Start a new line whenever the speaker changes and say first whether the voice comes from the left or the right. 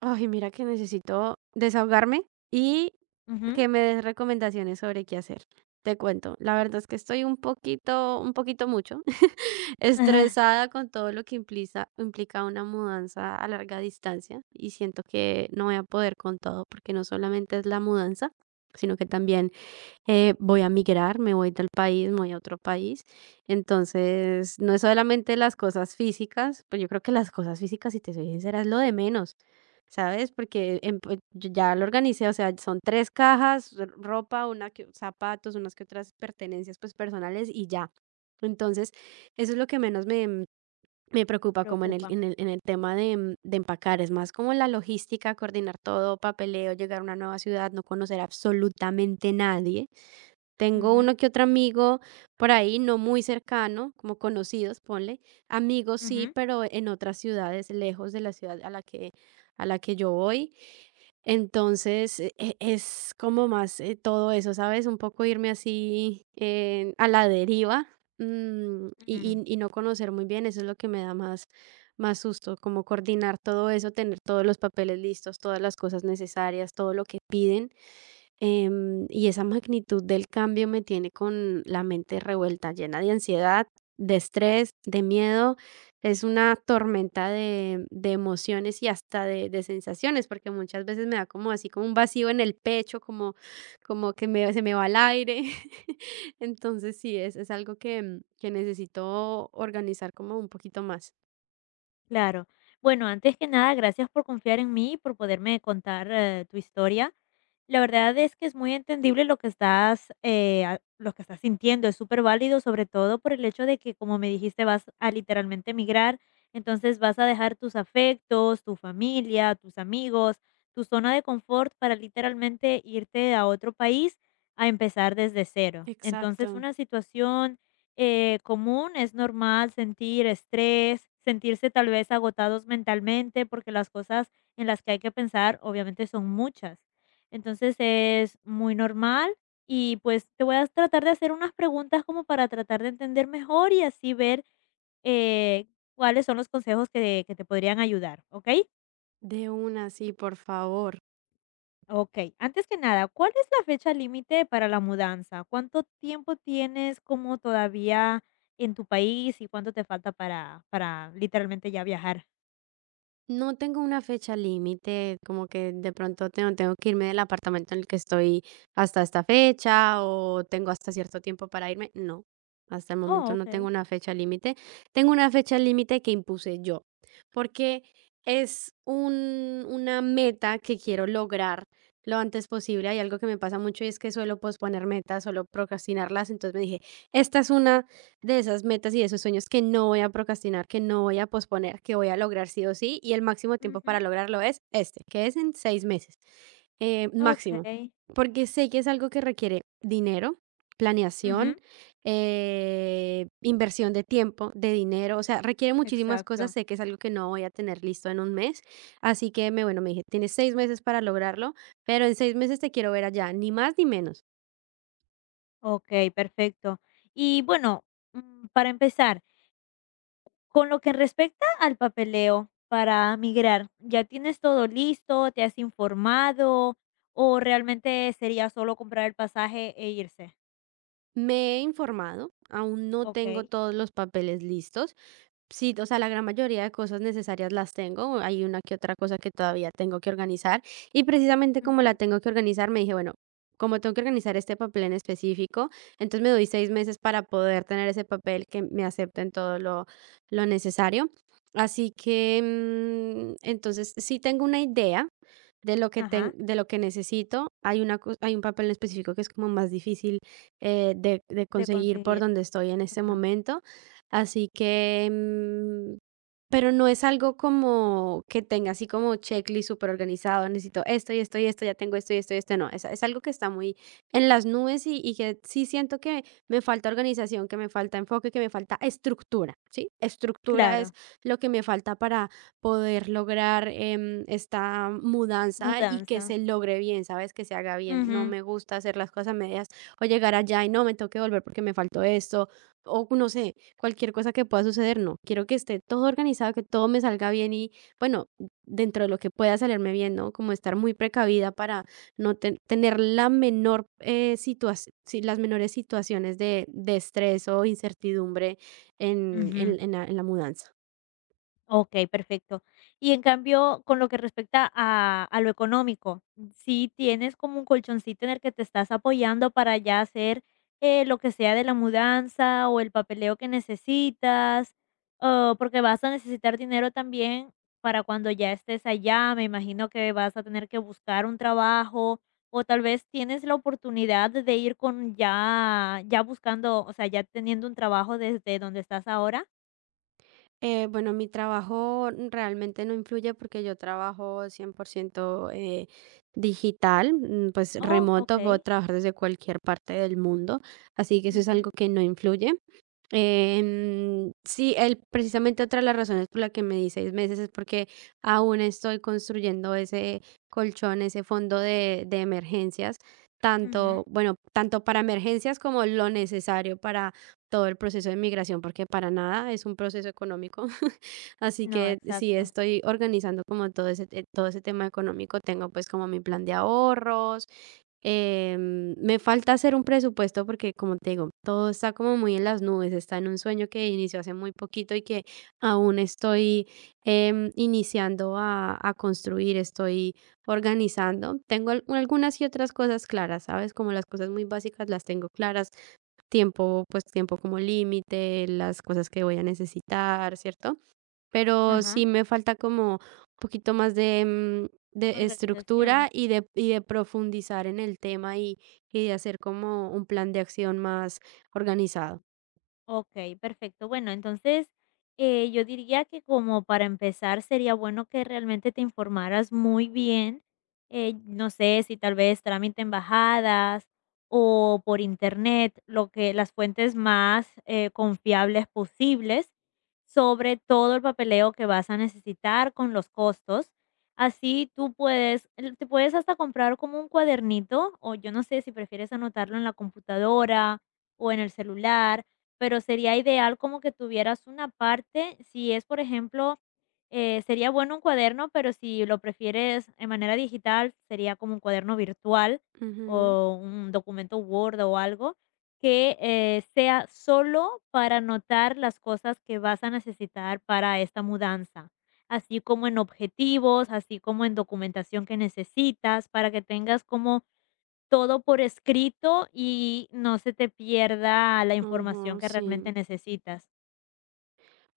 right: Ay, mira que necesito desahogarme y
left: Ujú.
right: que me des recomendaciones sobre qué hacer. Te cuento, la verdad es que estoy un poquito mucho,
left: Ajá.
right: estresada con todo lo que implica una mudanza a larga distancia y siento que no voy a poder con todo porque no solamente es la mudanza, sino que también voy a migrar, me voy del país, me voy a otro país. Entonces, no es solamente las cosas físicas, pues yo creo que las cosas físicas, si te soy sincera, es lo de menos, ¿sabes? Porque pues, yo ya lo organicé, o sea, son tres cajas, ropa, una que, zapatos, unas que otras pertenencias pues personales y ya. Entonces, eso es lo que menos me preocupa como en el,
left: Preocupa.
right: en el, en el tema de empacar, es más como la logística, coordinar todo, papeleo, llegar a una nueva ciudad, no conocer absolutamente nadie. Tengo
left: Ujú.
right: uno que otro amigo por ahí, no muy cercano, como conocidos, ponle. Amigos sí,
left: Ujú.
right: pero en otras ciudades, lejos de la ciudad a la que yo voy. Entonces, es como más todo eso, ¿sabes? Un poco irme así a la deriva
left: Mm.
right: y no conocer muy bien, eso es lo que me da más susto, como coordinar todo eso, tener todos los papeles listos, todas las cosas necesarias, todo lo que piden. Y esa magnitud del cambio me tiene con la mente revuelta, llena de ansiedad, de estrés, de miedo. Es una tormenta de emociones y hasta de sensaciones, porque muchas veces me da como así, como un vacío en el pecho, como que se me va el aire. Entonces sí, es algo que necesito organizar como un poquito más.
left: Claro. Bueno, antes que nada, gracias por confiar en mí y por poderme contar, tu historia. La verdad es que es muy entendible lo que estás, lo que estás sintiendo, es súper válido, sobre todo por el hecho de que, como me dijiste, vas a literalmente emigrar. Entonces vas a dejar tus afectos, tu familia, tus amigos, tu zona de confort para literalmente irte a otro país a empezar desde cero. Entonces,
right: Exacto.
left: una situación común, es normal sentir estrés, sentirse tal vez agotados mentalmente, porque las cosas en las que hay que pensar obviamente son muchas. Entonces es muy normal, y pues te voy a tratar de hacer unas preguntas como para tratar de entender mejor y así ver eh, cuáles son los consejos que te podrían ayudar, ¿ok?
right: De una, sí, por favor.
left: Ok, antes que nada, ¿cuál es la fecha límite para la mudanza? ¿Cuánto tiempo tienes como todavía en tu país y cuánto te falta para literalmente ya viajar?
right: No tengo una fecha límite, como que de pronto tengo que irme del apartamento en el que estoy hasta esta fecha o tengo hasta cierto tiempo para irme. No, hasta el
left: Oh,
right: momento no
left: ok.
right: tengo una fecha límite. Tengo una fecha límite que impuse yo, porque es una meta que quiero lograr lo antes posible. Hay algo que me pasa mucho y es que suelo posponer metas, suelo procrastinarlas. Entonces me dije, esta es una de esas metas y de esos sueños que no voy a procrastinar, que no voy a posponer, que voy a lograr sí o sí, y el máximo tiempo
left: Ujú.
right: para lograrlo es este, que es en 6 meses,
left: Ok.
right: máximo, porque sé que es algo que requiere dinero, planeación,
left: Ujú.
right: inversión de tiempo, de dinero, o sea, requiere muchísimas cosas,
left: Exacto.
right: sé que es algo que no voy a tener listo en un mes, así que me, bueno, me dije, tienes 6 meses para lograrlo, pero en 6 meses te quiero ver allá, ni más ni menos.
left: Ok, perfecto. Y bueno, mm, para empezar, con lo que respecta al papeleo para migrar, ¿ya tienes todo listo? ¿Te has informado? ¿O realmente sería solo comprar el pasaje e irse?
right: Me he informado, aún no tengo
left: Ok.
right: todos los papeles listos. Sí, o sea, la gran mayoría de cosas necesarias las tengo, hay una que otra cosa que todavía tengo que organizar y precisamente como la
left: Ujú.
right: tengo que organizar, me dije, bueno, como tengo que organizar este papel en específico, entonces me doy 6 meses para poder tener ese papel que me acepten todo lo necesario. Así que, entonces, sí tengo una idea de lo que, ten-
left: Ajá.
right: de lo que necesito. Hay un papel en específico que es como más difícil de
left: De
right: conseguir por
left: conseguir.
right: donde estoy en este
left: Ajá.
right: momento. Así que, pero no es algo como que tenga así como checklist súper organizado, necesito esto y esto y esto, ya tengo esto y esto y esto, no, es algo que está muy en las nubes y que sí siento que me falta organización, que me falta enfoque, que me falta estructura, ¿sí? Estructura es
left: Claro.
right: lo que me falta para poder lograr esta mudanza y que
left: Mudanza.
right: se logre bien, ¿sabes? Que se haga bien. No
left: Ujú.
right: me gusta hacer las cosas a medias o llegar allá y no, me tengo que volver porque me faltó esto o no sé, cualquier cosa que pueda suceder, no. Quiero que esté todo organizado, que todo me salga bien y, bueno, dentro de lo que pueda salirme bien, ¿no? Como estar muy precavida para no tener la menor situación, las menores situaciones de estrés o incertidumbre en,
left: Ujú.
right: en- en la, en la mudanza.
left: Okey, perfecto. Y en cambio, con lo que respecta a lo económico, ¿sí tienes como un colchoncito en el que te estás apoyando para ya hacer lo que sea de la mudanza o el papeleo que necesitas? O porque vas a necesitar dinero también para cuando ya estés allá, me imagino que vas a tener que buscar un trabajo, o tal vez tienes la oportunidad de ir con ya buscando, o sea, ya teniendo un trabajo desde donde estás ahora.
right: Bueno, mi trabajo realmente no influye porque yo trabajo 100% digital, pues
left: Oh,
right: remoto, puedo
left: okey.
right: trabajar desde cualquier parte del mundo, así que eso es
left: Ujú.
right: algo que no influye. Sí, el precisamente otra de las razones por la que me di 6 meses es porque aún estoy construyendo ese colchón, ese fondo de emergencias, tanto,
left: Ujú.
right: bueno, tanto para emergencias como lo necesario para todo el proceso de migración, porque para nada es un proceso económico. Así
left: No,
right: que sí,
left: exacto.
right: estoy organizando como todo todo ese tema económico. Tengo pues como mi plan de ahorros. Me falta hacer un presupuesto porque, como te digo, todo está como muy en las nubes, está en un sueño que inició hace muy poquito y que aún estoy iniciando a construir, estoy organizando. Tengo algunas y otras cosas claras, ¿sabes? Como las cosas muy básicas las tengo claras, tiempo, pues tiempo como límite, las cosas que voy a necesitar, ¿cierto? Pero
left: Ajá.
right: sí me falta como un poquito más de
left: Organización.
right: estructura y de profundizar en el tema y de hacer como un plan de acción más organizado.
left: Okey, perfecto. Bueno, entonces, yo diría que como para empezar sería bueno que realmente te informaras muy bien, no sé si tal vez trámite embajadas o por internet, lo que las fuentes más, confiables posibles, sobre todo el papeleo que vas a necesitar con los costos. Así tú puedes el te puedes hasta comprar como un cuadernito, o yo no sé si prefieres anotarlo en la computadora o en el celular, pero sería ideal como que tuvieras una parte, si es, por ejemplo, sería bueno un cuaderno, pero si lo prefieres en manera digital, sería como un cuaderno virtual
right: Ujú,
left: o un documento Word o algo que sea solo para anotar las cosas que vas a necesitar para esta mudanza, así como en objetivos, así como en documentación que necesitas, para que tengas como todo por escrito y no se te pierda la información
right: ujú,
left: que realmente
right: sí.
left: necesitas.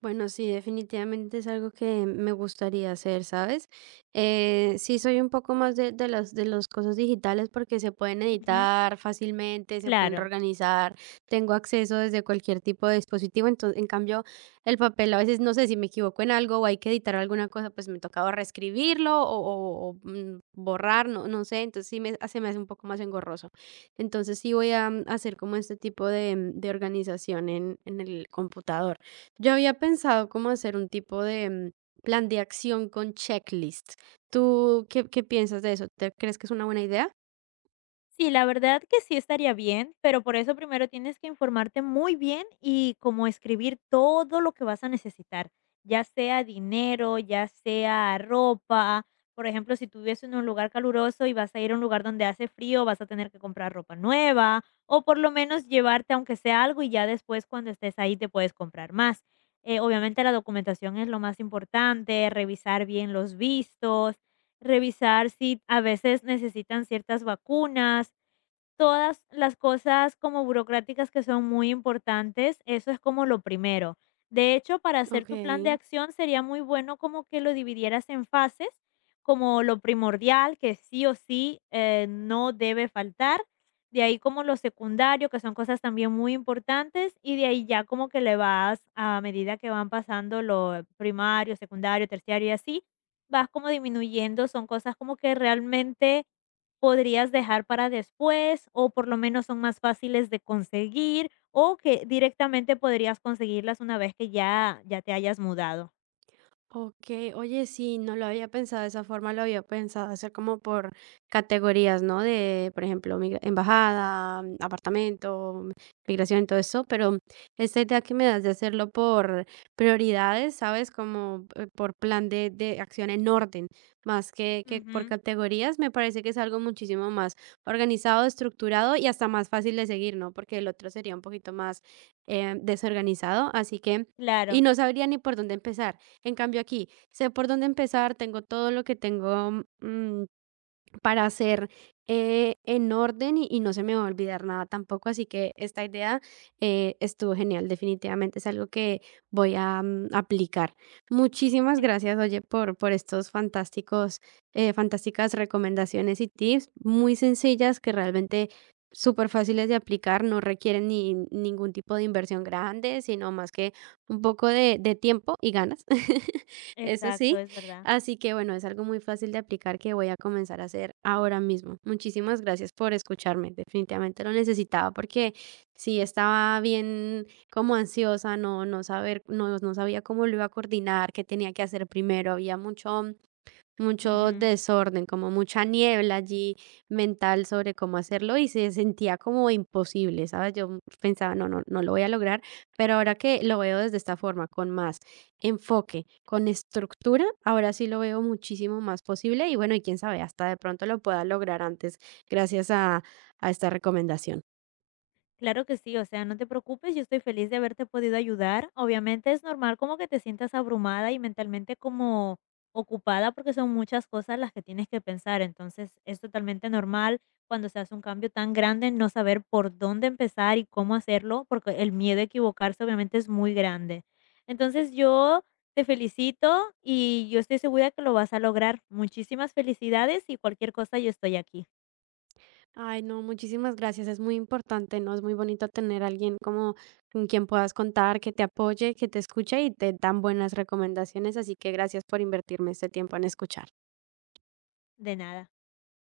right: Bueno, sí, definitivamente es algo que me gustaría hacer, ¿sabes? Sí, soy un poco más de las cosas digitales porque se pueden
left: Ujú,
right: editar fácilmente, se pueden
left: claro.
right: reorganizar, tengo acceso desde cualquier tipo de dispositivo, entonces, en cambio, el papel a veces no sé si me equivoco en algo o hay que editar alguna cosa, pues me tocaba reescribirlo o, o borrar, no, no sé, entonces sí me, se me hace un poco más engorroso. Entonces sí voy a hacer como este tipo de organización en el computador. Yo había pensado como hacer un tipo de plan de acción con checklist. ¿Tú qué piensas de eso? ¿Te crees que es una buena idea?
left: Sí, la verdad que sí estaría bien, pero por eso primero tienes que informarte muy bien y como escribir todo lo que vas a necesitar, ya sea dinero, ya sea ropa. Por ejemplo, si tú vives en un lugar caluroso y vas a ir a un lugar donde hace frío, vas a tener que comprar ropa nueva o por lo menos llevarte aunque sea algo y ya después cuando estés ahí te puedes comprar más. Obviamente la documentación es lo más importante, revisar bien los vistos, revisar si a veces necesitan ciertas vacunas. Todas las cosas como burocráticas que son muy importantes, eso es como lo primero. De hecho, para hacer
right: Ok.
left: tu plan de acción sería muy bueno como que lo dividieras en fases, como lo primordial, que sí o sí no debe faltar; de ahí como lo secundario, que son cosas también muy importantes, y de ahí ya como que le vas a medida que van pasando lo primario, secundario, terciario y así, vas como disminuyendo, son cosas como que realmente podrías dejar para después o por lo menos son más fáciles de conseguir, o que directamente podrías conseguirlas una vez que ya, ya te hayas mudado.
right: Okey, oye, sí, no lo había pensado de esa forma, lo había pensado hacer como por categorías, ¿no? De, por ejemplo, migra embajada, apartamento, migración, todo eso, pero esta idea que me das de hacerlo por prioridades, ¿sabes? Como, por plan de acción en orden, más que por
left: Ujú.
right: categorías, me parece que es algo muchísimo más organizado, estructurado y hasta más fácil de seguir, ¿no? Porque el otro sería un poquito más, desorganizado, así que y
left: Claro,
right: no sabría ni por dónde empezar. En cambio aquí, sé por dónde empezar, tengo todo lo que tengo, mm, para hacer en orden y no se me va a olvidar nada tampoco. Así que esta idea estuvo genial, definitivamente es algo que voy a aplicar. Muchísimas
left: e-
right: gracias, oye, por estos fantásticas recomendaciones y tips muy sencillas que realmente súper fáciles de aplicar, no requieren ni ningún tipo de inversión grande, sino más que un poco de tiempo y ganas. Eso
left: exacto,
right: sí,
left: es verdad.
right: así que bueno, es algo muy fácil de aplicar que voy a comenzar a hacer ahora mismo. Muchísimas gracias por escucharme. Definitivamente lo necesitaba porque sí estaba bien como ansiosa, no, no saber, no, no sabía cómo lo iba a coordinar, qué tenía que hacer primero. Había mucho mucho
left: Ujú.
right: desorden, como mucha niebla allí mental sobre cómo hacerlo y se sentía como imposible, ¿sabes? Yo pensaba, no, no, no lo voy a lograr, pero ahora que lo veo desde esta forma, con más enfoque, con estructura, ahora sí lo veo muchísimo más posible y bueno, y quién sabe, hasta de pronto lo pueda lograr antes gracias a esta recomendación.
left: Claro que sí, o sea, no te preocupes, yo estoy feliz de haberte podido ayudar. Obviamente es normal como que te sientas abrumada y mentalmente como ocupada, porque son muchas cosas las que tienes que pensar. Entonces es totalmente normal, cuando se hace un cambio tan grande, no saber por dónde empezar y cómo hacerlo, porque el miedo a equivocarse obviamente es muy grande. Entonces yo te felicito y yo estoy segura que lo vas a lograr. Muchísimas felicidades, y cualquier cosa yo estoy aquí.
right: Ay, no, muchísimas gracias. Es muy importante, ¿no? Es muy bonito tener a alguien como con quien puedas contar, que te apoye, que te escuche y te dan buenas recomendaciones. Así que gracias por invertirme este tiempo en escuchar.
left: De nada.